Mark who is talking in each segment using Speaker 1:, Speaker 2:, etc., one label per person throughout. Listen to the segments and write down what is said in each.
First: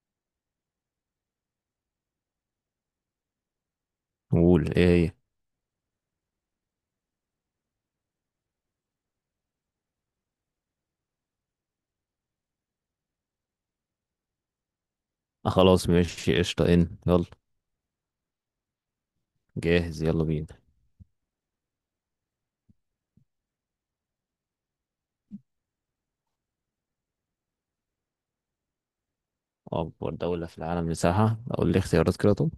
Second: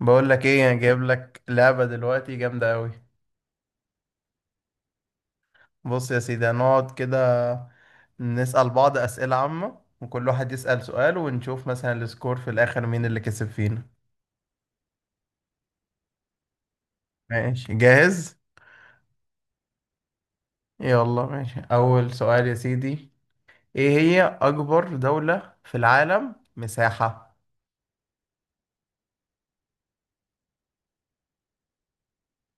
Speaker 1: بقول لك ايه انا جايب لك لعبة دلوقتي جامدة قوي.
Speaker 2: قول ايه هي؟
Speaker 1: بص يا سيدي، هنقعد كده نسأل بعض أسئلة عامة وكل واحد يسأل سؤال ونشوف مثلا السكور في الآخر مين اللي كسب فينا.
Speaker 2: آه، خلاص ماشي قشطة ان يلا.
Speaker 1: ماشي جاهز.
Speaker 2: جاهز يلا بينا.
Speaker 1: يلا ماشي، أول سؤال يا سيدي. ايه هي أكبر دولة في العالم مساحة؟
Speaker 2: أكبر دولة في العالم مساحة، أقول لي اختيارات كده طب.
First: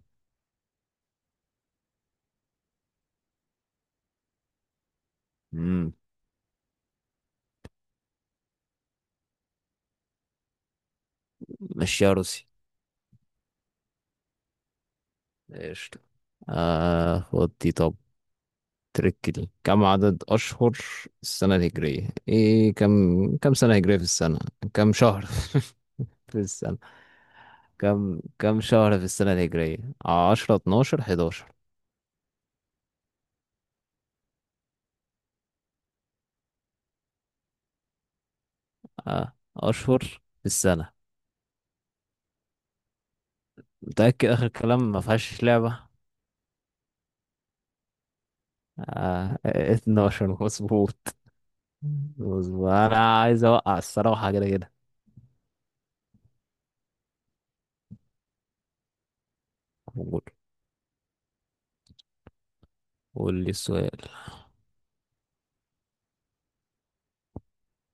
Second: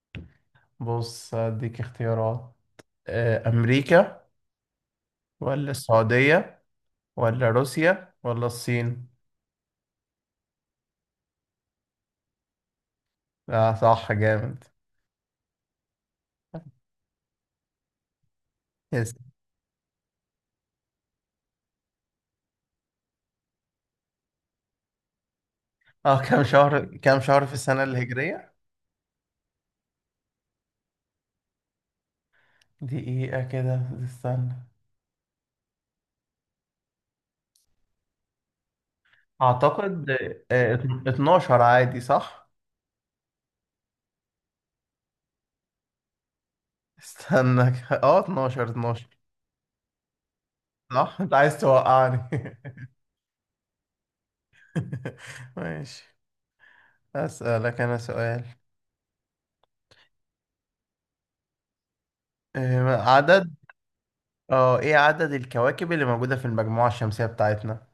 Speaker 1: بص هديك اختيارات. أمريكا ولا
Speaker 2: مم.
Speaker 1: السعودية ولا روسيا ولا الصين؟
Speaker 2: مشيها روسي.
Speaker 1: لا صح، جامد.
Speaker 2: قشطة. آه، خد دي طب. تركي دي كم عدد أشهر السنة الهجرية؟ إيه كم سنة هجرية في السنة؟ كم شهر
Speaker 1: اه
Speaker 2: في
Speaker 1: كام
Speaker 2: السنة؟
Speaker 1: شهر، كام شهر في السنة
Speaker 2: كم
Speaker 1: الهجرية؟
Speaker 2: كم شهر في السنة الهجرية؟ عشرة اتناشر حداشر
Speaker 1: دقيقة كده استنى،
Speaker 2: آه أشهر
Speaker 1: اعتقد
Speaker 2: في السنة.
Speaker 1: 12 عادي صح؟
Speaker 2: متأكد آخر كلام، ما فيهاش لعبة؟
Speaker 1: استنى 12 12
Speaker 2: آه، 12 مظبوط.
Speaker 1: صح. انت عايز توقعني؟
Speaker 2: انا عايز اوقع الصراحه كده كده.
Speaker 1: ماشي. اسألك انا سؤال.
Speaker 2: قول.
Speaker 1: آه،
Speaker 2: قول لي
Speaker 1: عدد
Speaker 2: السؤال.
Speaker 1: اه ايه عدد الكواكب اللي موجودة في المجموعة الشمسية بتاعتنا؟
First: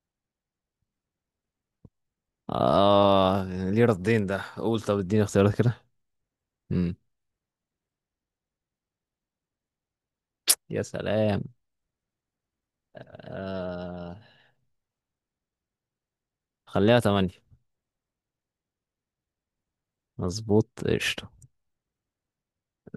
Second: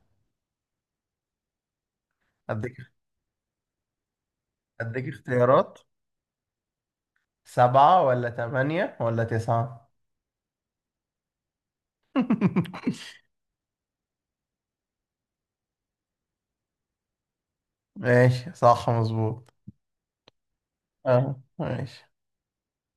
Speaker 1: اديك
Speaker 2: اه. ليه ردين ده، قول طب
Speaker 1: اديك
Speaker 2: اديني اختيارات
Speaker 1: اختيارات.
Speaker 2: كده. امم.
Speaker 1: سبعة ولا تمانية ولا تسعة؟
Speaker 2: يا سلام. آه، خليها تمانية.
Speaker 1: ماشي صح مظبوط.
Speaker 2: مظبوط قشطة.
Speaker 1: اه ماشي.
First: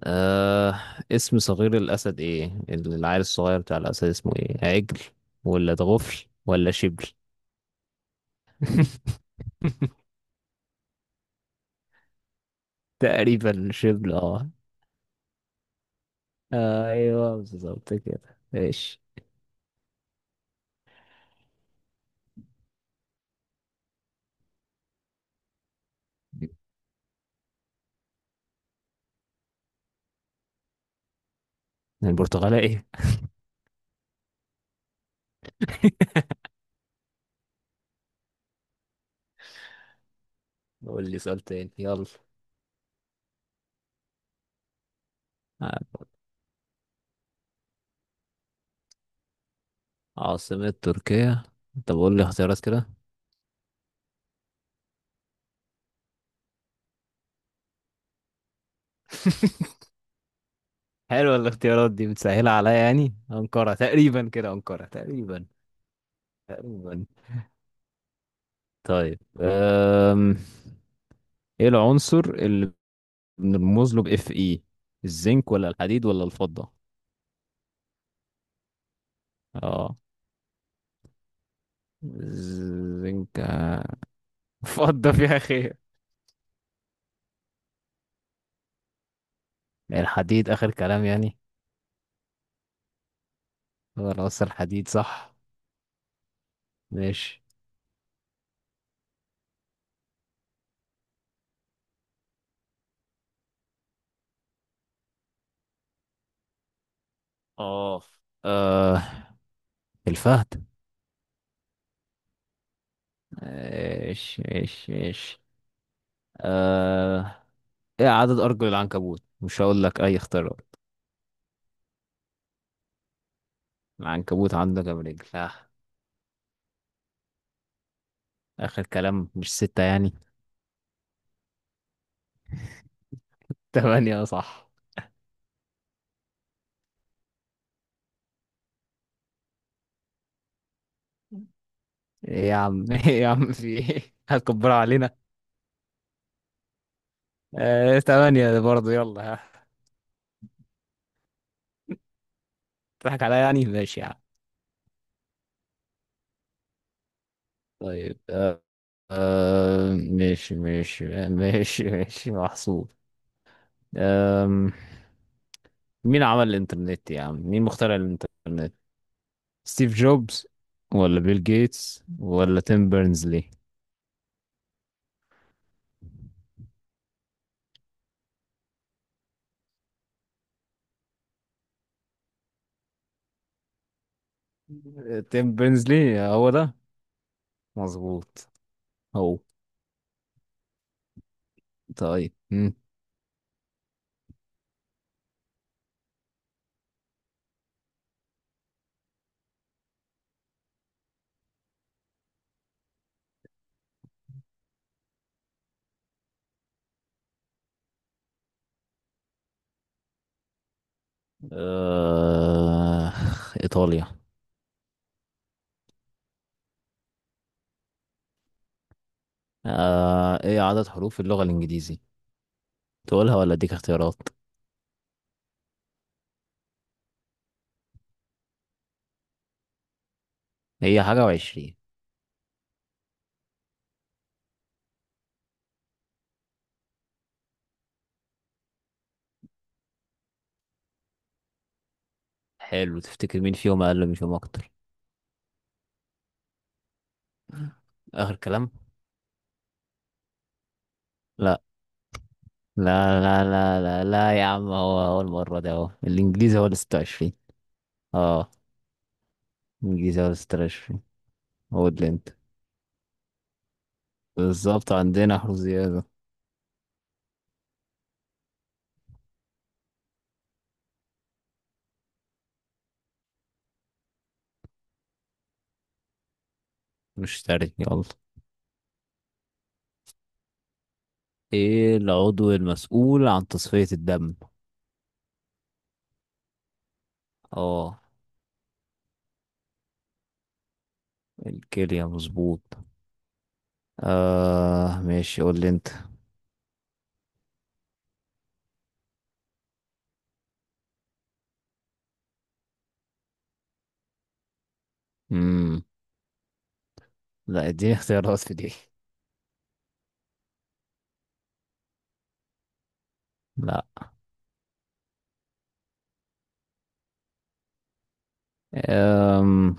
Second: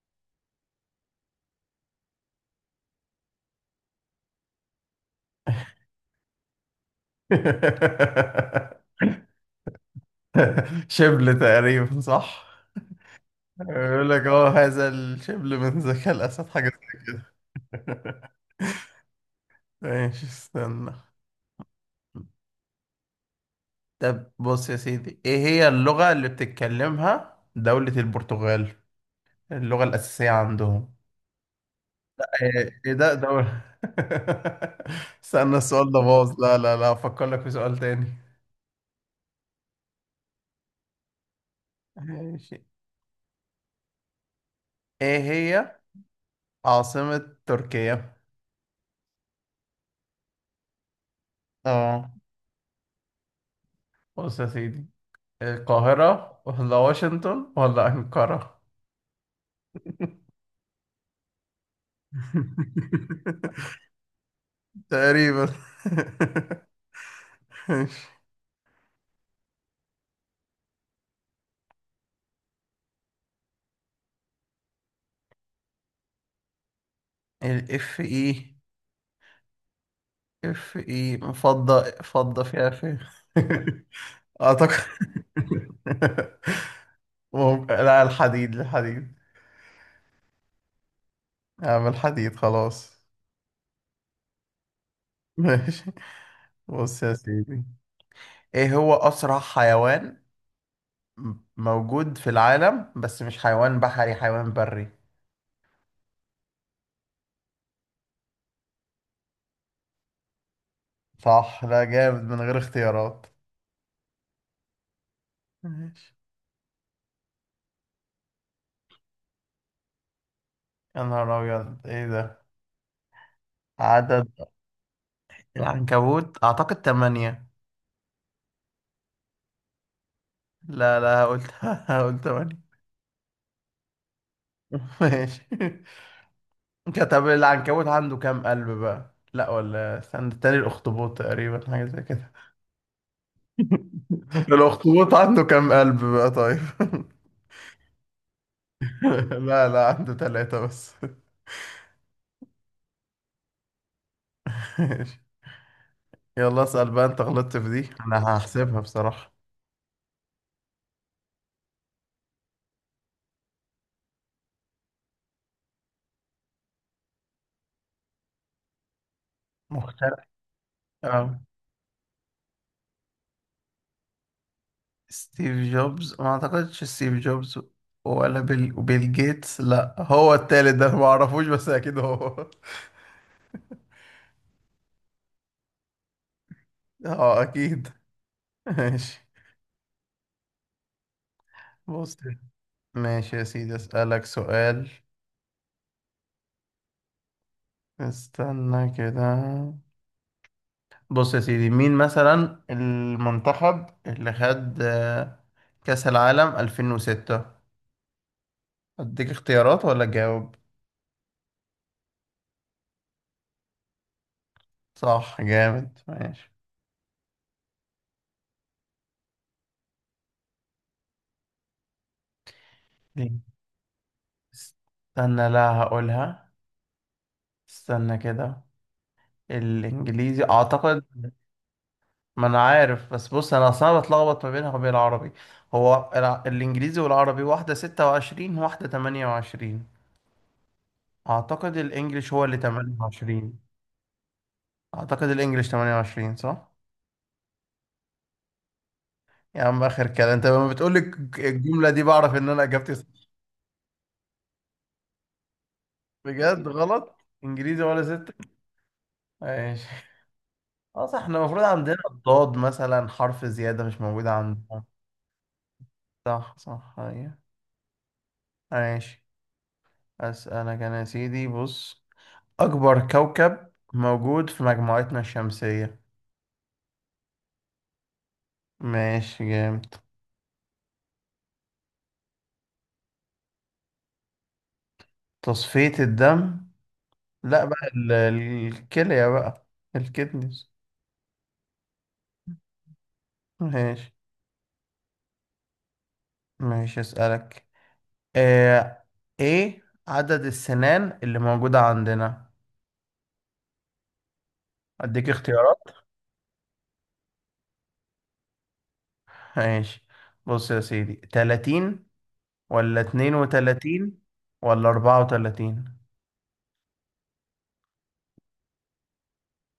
Speaker 2: آه، اسم صغير الأسد ايه؟ العيل الصغير بتاع الأسد اسمه ايه؟ عجل ولا ضغفل ولا شبل؟
Speaker 1: شبل تقريبا صح.
Speaker 2: تقريبا
Speaker 1: يقول
Speaker 2: شبل
Speaker 1: لك
Speaker 2: اه.
Speaker 1: هذا الشبل من ذكاء الأسد، حاجة
Speaker 2: آه،
Speaker 1: زي كده.
Speaker 2: ايوه بالظبط كده ايش.
Speaker 1: ماشي استنى. طب بص يا سيدي، ايه هي اللغة اللي بتتكلمها دولة البرتغال، اللغة الأساسية عندهم؟
Speaker 2: البرتغالة
Speaker 1: ايه
Speaker 2: ايه.
Speaker 1: إيه ده دولة استنى السؤال ده باظ، لا لا لا افكر لك في سؤال تاني.
Speaker 2: قول لي سؤال تاني يلا.
Speaker 1: ماشي. ايه هي
Speaker 2: ع-
Speaker 1: عاصمة تركيا؟
Speaker 2: عاصمة تركيا. طب
Speaker 1: اه
Speaker 2: قول لي اختيارات كده.
Speaker 1: بص يا سيدي، القاهرة ولا واشنطن ولا أنقرة؟
Speaker 2: حلوة الاختيارات دي، بتسهلها عليا يعني. أنقرة تقريبا كده، أنقرة
Speaker 1: تقريبا.
Speaker 2: تقريبا. تقريبا.
Speaker 1: ماشي.
Speaker 2: طيب ايه العنصر اللي بنرمز له بإف إي؟ الزنك ولا الحديد ولا الفضة؟
Speaker 1: الاف اي.
Speaker 2: اه.
Speaker 1: اف اي، فضة فيها فين.
Speaker 2: الزنك؟
Speaker 1: اعتقد
Speaker 2: فضة فيها خير.
Speaker 1: لا، الحديد.
Speaker 2: الحديد آخر كلام يعني.
Speaker 1: اعمل حديد خلاص.
Speaker 2: خلاص الحديد صح.
Speaker 1: ماشي، بص يا
Speaker 2: ماشي.
Speaker 1: سيدي. ايه هو اسرع حيوان موجود في العالم، بس مش حيوان بحري، حيوان بري؟
Speaker 2: اه. آه، الفهد.
Speaker 1: صح. لا جامد من غير اختيارات.
Speaker 2: ايش ايش ايش.
Speaker 1: ماشي.
Speaker 2: آه... ايه عدد ارجل العنكبوت؟ مش هقول لك اي اختيارات.
Speaker 1: يا نهار أبيض إيه ده! عدد…
Speaker 2: العنكبوت عنده كام رجل؟
Speaker 1: العنكبوت أعتقد تمانية.
Speaker 2: اخر كلام، مش ستة يعني؟
Speaker 1: لا لا، قلت قلت تمانية.
Speaker 2: تمانية. آه، صح.
Speaker 1: ماشي. طب العنكبوت عنده كام قلب بقى، لا، ولا استنى تاني، الأخطبوط تقريبا حاجة زي كده.
Speaker 2: ايه يا عم، ايه يا عم، في ايه؟ هتكبر
Speaker 1: الأخطبوط
Speaker 2: علينا.
Speaker 1: عنده كام قلب بقى طيب؟
Speaker 2: تمانية برضه يلا ها.
Speaker 1: لا، لا عنده تلاتة بس.
Speaker 2: تضحك عليا يعني، ماشي يا عم.
Speaker 1: ماشي. يلا اسأل بقى، أنت غلطت في دي
Speaker 2: طيب
Speaker 1: أنا هحسبها بصراحة.
Speaker 2: ماشي ماشي ماشي ماشي محسوب. آم... مين عمل الانترنت يا عم؟ مين مخترع الانترنت؟ ستيف
Speaker 1: مختلف.
Speaker 2: جوبز ولا
Speaker 1: آه.
Speaker 2: بيل جيتس ولا تيم بيرنزلي؟
Speaker 1: ستيف جوبز؟ ما اعتقدش ستيف جوبز ولا بيل جيتس، لا هو التالت ده أنا ما اعرفوش بس اكيد هو.
Speaker 2: تيم بيرنزلي هو ده.
Speaker 1: اه اكيد.
Speaker 2: مظبوط.
Speaker 1: ماشي،
Speaker 2: هو.
Speaker 1: بص.
Speaker 2: طيب مم.
Speaker 1: ماشي يا سيدي، اسالك سؤال، استنى كده. بص يا سيدي، مين مثلا المنتخب اللي خد كأس العالم 2006؟ اديك اختيارات ولا جاوب؟
Speaker 2: آه... إيطاليا.
Speaker 1: صح، جامد. ماشي.
Speaker 2: إيه عدد حروف اللغة الإنجليزي؟
Speaker 1: ليه؟
Speaker 2: تقولها ولا أديك اختيارات؟
Speaker 1: استنى، لا هقولها. استنى كده، الانجليزي
Speaker 2: هي
Speaker 1: اعتقد…
Speaker 2: حاجة وعشرين.
Speaker 1: ما انا عارف بس بص، انا اصلا بتلخبط ما بينها وبين العربي، هو الانجليزي والعربي، واحدة 26 واحدة 28، اعتقد الانجليش هو اللي تمانية
Speaker 2: حلو، تفتكر مين
Speaker 1: وعشرين
Speaker 2: فيهم أقل ومين فيهم أكتر؟
Speaker 1: اعتقد الانجليش 28 صح.
Speaker 2: آخر كلام.
Speaker 1: يا عم اخر كلام، انت لما بتقولي
Speaker 2: لا
Speaker 1: الجملة دي بعرف ان انا اجابتي صح.
Speaker 2: لا لا لا لا لا يا عم، هو هو المرة دي أهو الإنجليزي هو
Speaker 1: بجد
Speaker 2: اللي
Speaker 1: غلط؟
Speaker 2: 26.
Speaker 1: انجليزي ولا ستة؟
Speaker 2: أه،
Speaker 1: ماشي.
Speaker 2: الإنجليزي هو اللي 26.
Speaker 1: اه صح، احنا المفروض
Speaker 2: هو
Speaker 1: عندنا
Speaker 2: اللي أنت،
Speaker 1: الضاد مثلا حرف زيادة مش موجودة عندنا.
Speaker 2: بالظبط عندنا حروف زيادة.
Speaker 1: صح صح، أيوة. ماشي. اسألك انا يا سيدي، بص، أكبر كوكب موجود في مجموعتنا الشمسية؟
Speaker 2: مشتري يلا.
Speaker 1: ماشي جامد.
Speaker 2: ايه العضو المسؤول عن تصفية الدم؟
Speaker 1: تصفية الدم، لا بقى
Speaker 2: اه.
Speaker 1: الكلية بقى. الكدنس.
Speaker 2: الكلية مظبوط.
Speaker 1: ماشي.
Speaker 2: آه ماشي، قول لي انت.
Speaker 1: ماشي أسألك. آه، إيه عدد السنان اللي موجودة عندنا؟ أديك اختيارات.
Speaker 2: مم. لا اديني اختيارات في دي.
Speaker 1: ماشي. بص يا سيدي، 30 ولا اتنين
Speaker 2: لا.
Speaker 1: وتلاتين ولا 34؟
Speaker 2: أم...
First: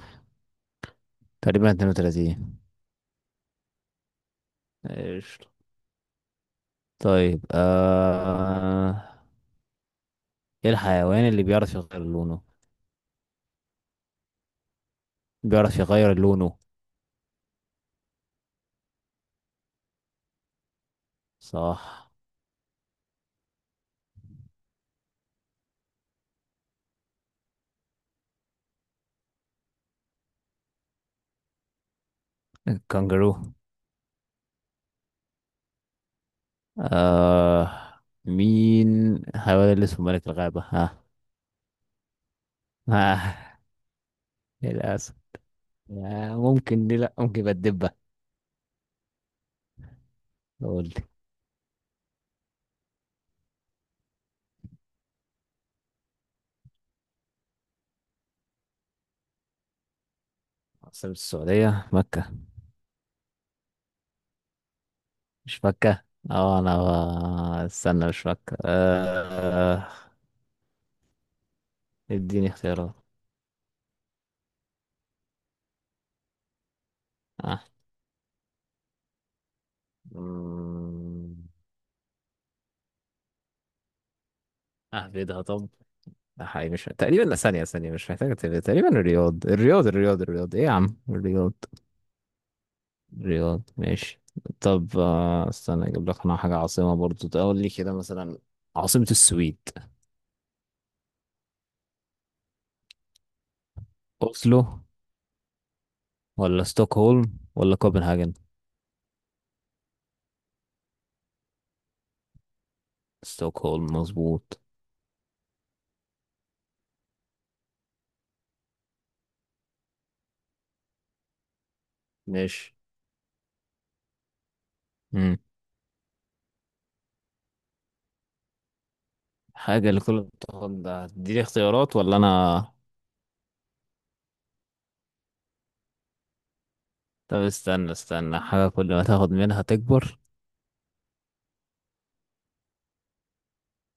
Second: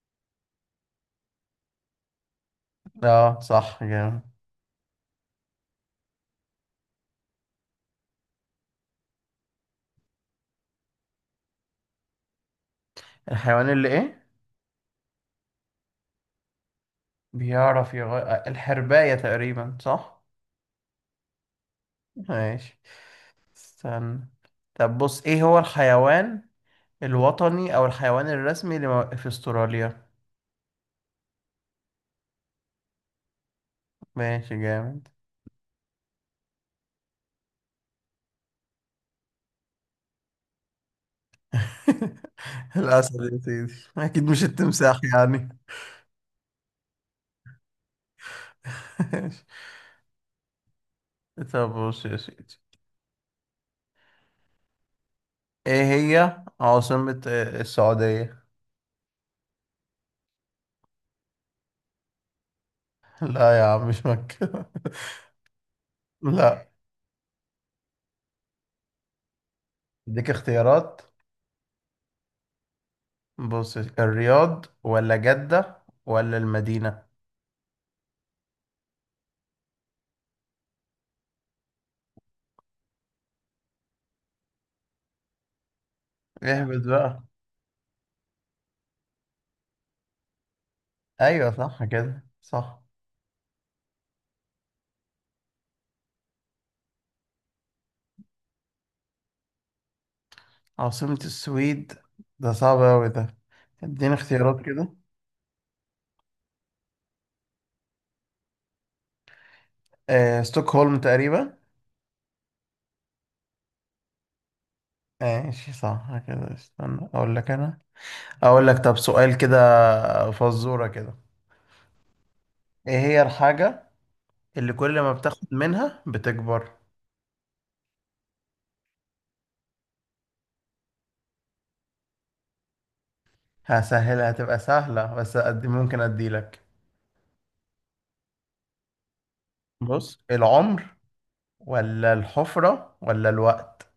Speaker 2: تقريبا 32.
Speaker 1: اه صح جامد.
Speaker 2: قشطة. طيب ايه الحيوان اللي بيعرف يغير لونه؟
Speaker 1: الحيوان اللي إيه
Speaker 2: بيعرف يغير لونه.
Speaker 1: بيعرف يغير… الحرباية تقريبا صح.
Speaker 2: صح.
Speaker 1: ماشي استنى. طب بص، ايه هو الحيوان الوطني او الحيوان الرسمي في استراليا؟
Speaker 2: الكنجرو.
Speaker 1: ماشي جامد.
Speaker 2: آه... مين الحيوان اللي اسمه ملك الغابة ها؟
Speaker 1: الاسد
Speaker 2: آه
Speaker 1: يا سيدي اكيد، مش التمساح
Speaker 2: للأسف.
Speaker 1: يعني.
Speaker 2: ممكن دي لأ، ممكن يبقى الدبة. قول لي.
Speaker 1: طب بص يا سيدي، ايه هي عاصمة السعودية؟
Speaker 2: عاصمة السعودية مكة.
Speaker 1: لا يا عم مش مكة.
Speaker 2: مش مكة. اه
Speaker 1: لا،
Speaker 2: انا، استنى، مش مكة آه.
Speaker 1: اديك اختيارات.
Speaker 2: اديني اختيارات.
Speaker 1: بص، الرياض ولا جدة ولا المدينة؟
Speaker 2: اه. مم، اهبدها طب. لا حقيقي
Speaker 1: اهبط
Speaker 2: مش
Speaker 1: بقى.
Speaker 2: تقريبا، لا ثانية ثانية، مش محتاجة تقريبا، تقريبا الرياض الرياض الرياض الرياض، ايه يا عم
Speaker 1: ايوه
Speaker 2: الرياض.
Speaker 1: صح كده، صح.
Speaker 2: الرياض ماشي. طب استنى، اجيب لك انا حاجة عاصمة برضو، تقول لي كده مثلا. عاصمة السويد
Speaker 1: عاصمة السويد، ده صعب أوي ده، اديني اختيارات
Speaker 2: اوسلو
Speaker 1: كده.
Speaker 2: ولا ستوكهولم ولا كوبنهاجن؟
Speaker 1: ستوكهولم تقريبا.
Speaker 2: ستوكهولم مظبوط.
Speaker 1: ماشي صح كده. استنى أقول لك أنا، أقول لك طب سؤال كده، فزورة كده.
Speaker 2: ماشي.
Speaker 1: إيه هي الحاجة اللي كل ما
Speaker 2: امم
Speaker 1: بتاخد منها بتكبر؟
Speaker 2: حاجة اللي كل ما تاخد ده، هتديني اختيارات ولا أنا؟
Speaker 1: هسهلها، هتبقى سهلة بس قد ممكن أديلك.
Speaker 2: طب استنى استنى، حاجة كل ما تاخد منها تكبر.
Speaker 1: بص، العمر ولا الحفرة ولا الوقت؟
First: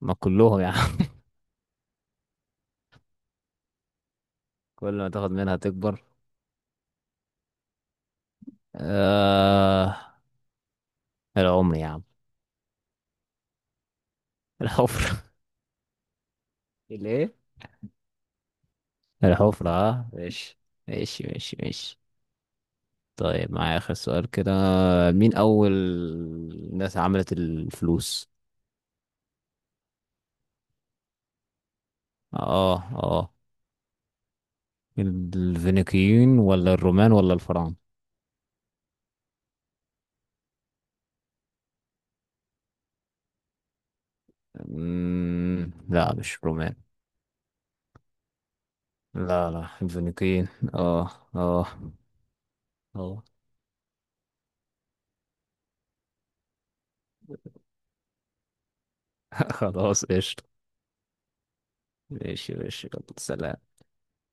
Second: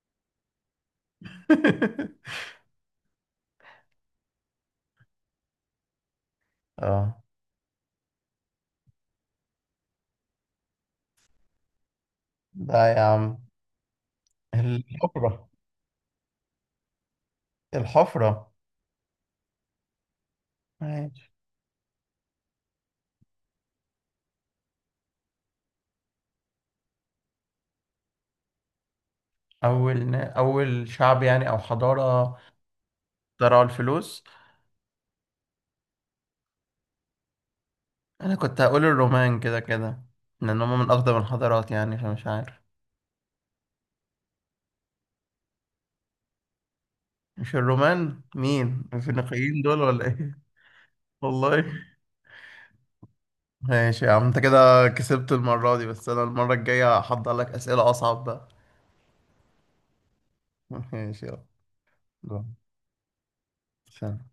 Speaker 2: ما كلهم يا عم. كل ما تاخد منها تكبر.
Speaker 1: اه
Speaker 2: آه... العمر يا عم.
Speaker 1: ده يا عم
Speaker 2: الحفرة.
Speaker 1: الحفرة.
Speaker 2: الايه.
Speaker 1: الحفرة.
Speaker 2: الحفرة اه، ماشي. ماشي
Speaker 1: ماشي.
Speaker 2: ماشي ماشي. طيب معايا آخر سؤال كده. مين أول ناس عملت الفلوس؟
Speaker 1: أول شعب يعني أو حضارة
Speaker 2: اه اه.
Speaker 1: اخترعوا الفلوس؟
Speaker 2: الفينيقيين ولا الرومان ولا الفراعنة؟
Speaker 1: أنا كنت هقول الرومان كده كده، لأن هما من أقدم الحضارات يعني، فمش عارف.
Speaker 2: لا مش رومان.
Speaker 1: مش الرومان؟ مين
Speaker 2: لا
Speaker 1: الفينيقيين
Speaker 2: لا
Speaker 1: دول ولا إيه؟
Speaker 2: الفينيقيين. اه اه
Speaker 1: والله.
Speaker 2: اه.
Speaker 1: ماشي يا عم، أنت كده كسبت المرة دي، بس أنا المرة الجاية هحضر لك أسئلة أصعب بقى.
Speaker 2: خلاص قشطة.
Speaker 1: ماشي يلا. باي.
Speaker 2: ماشي ماشي يلا سلام.
Speaker 1: سلام.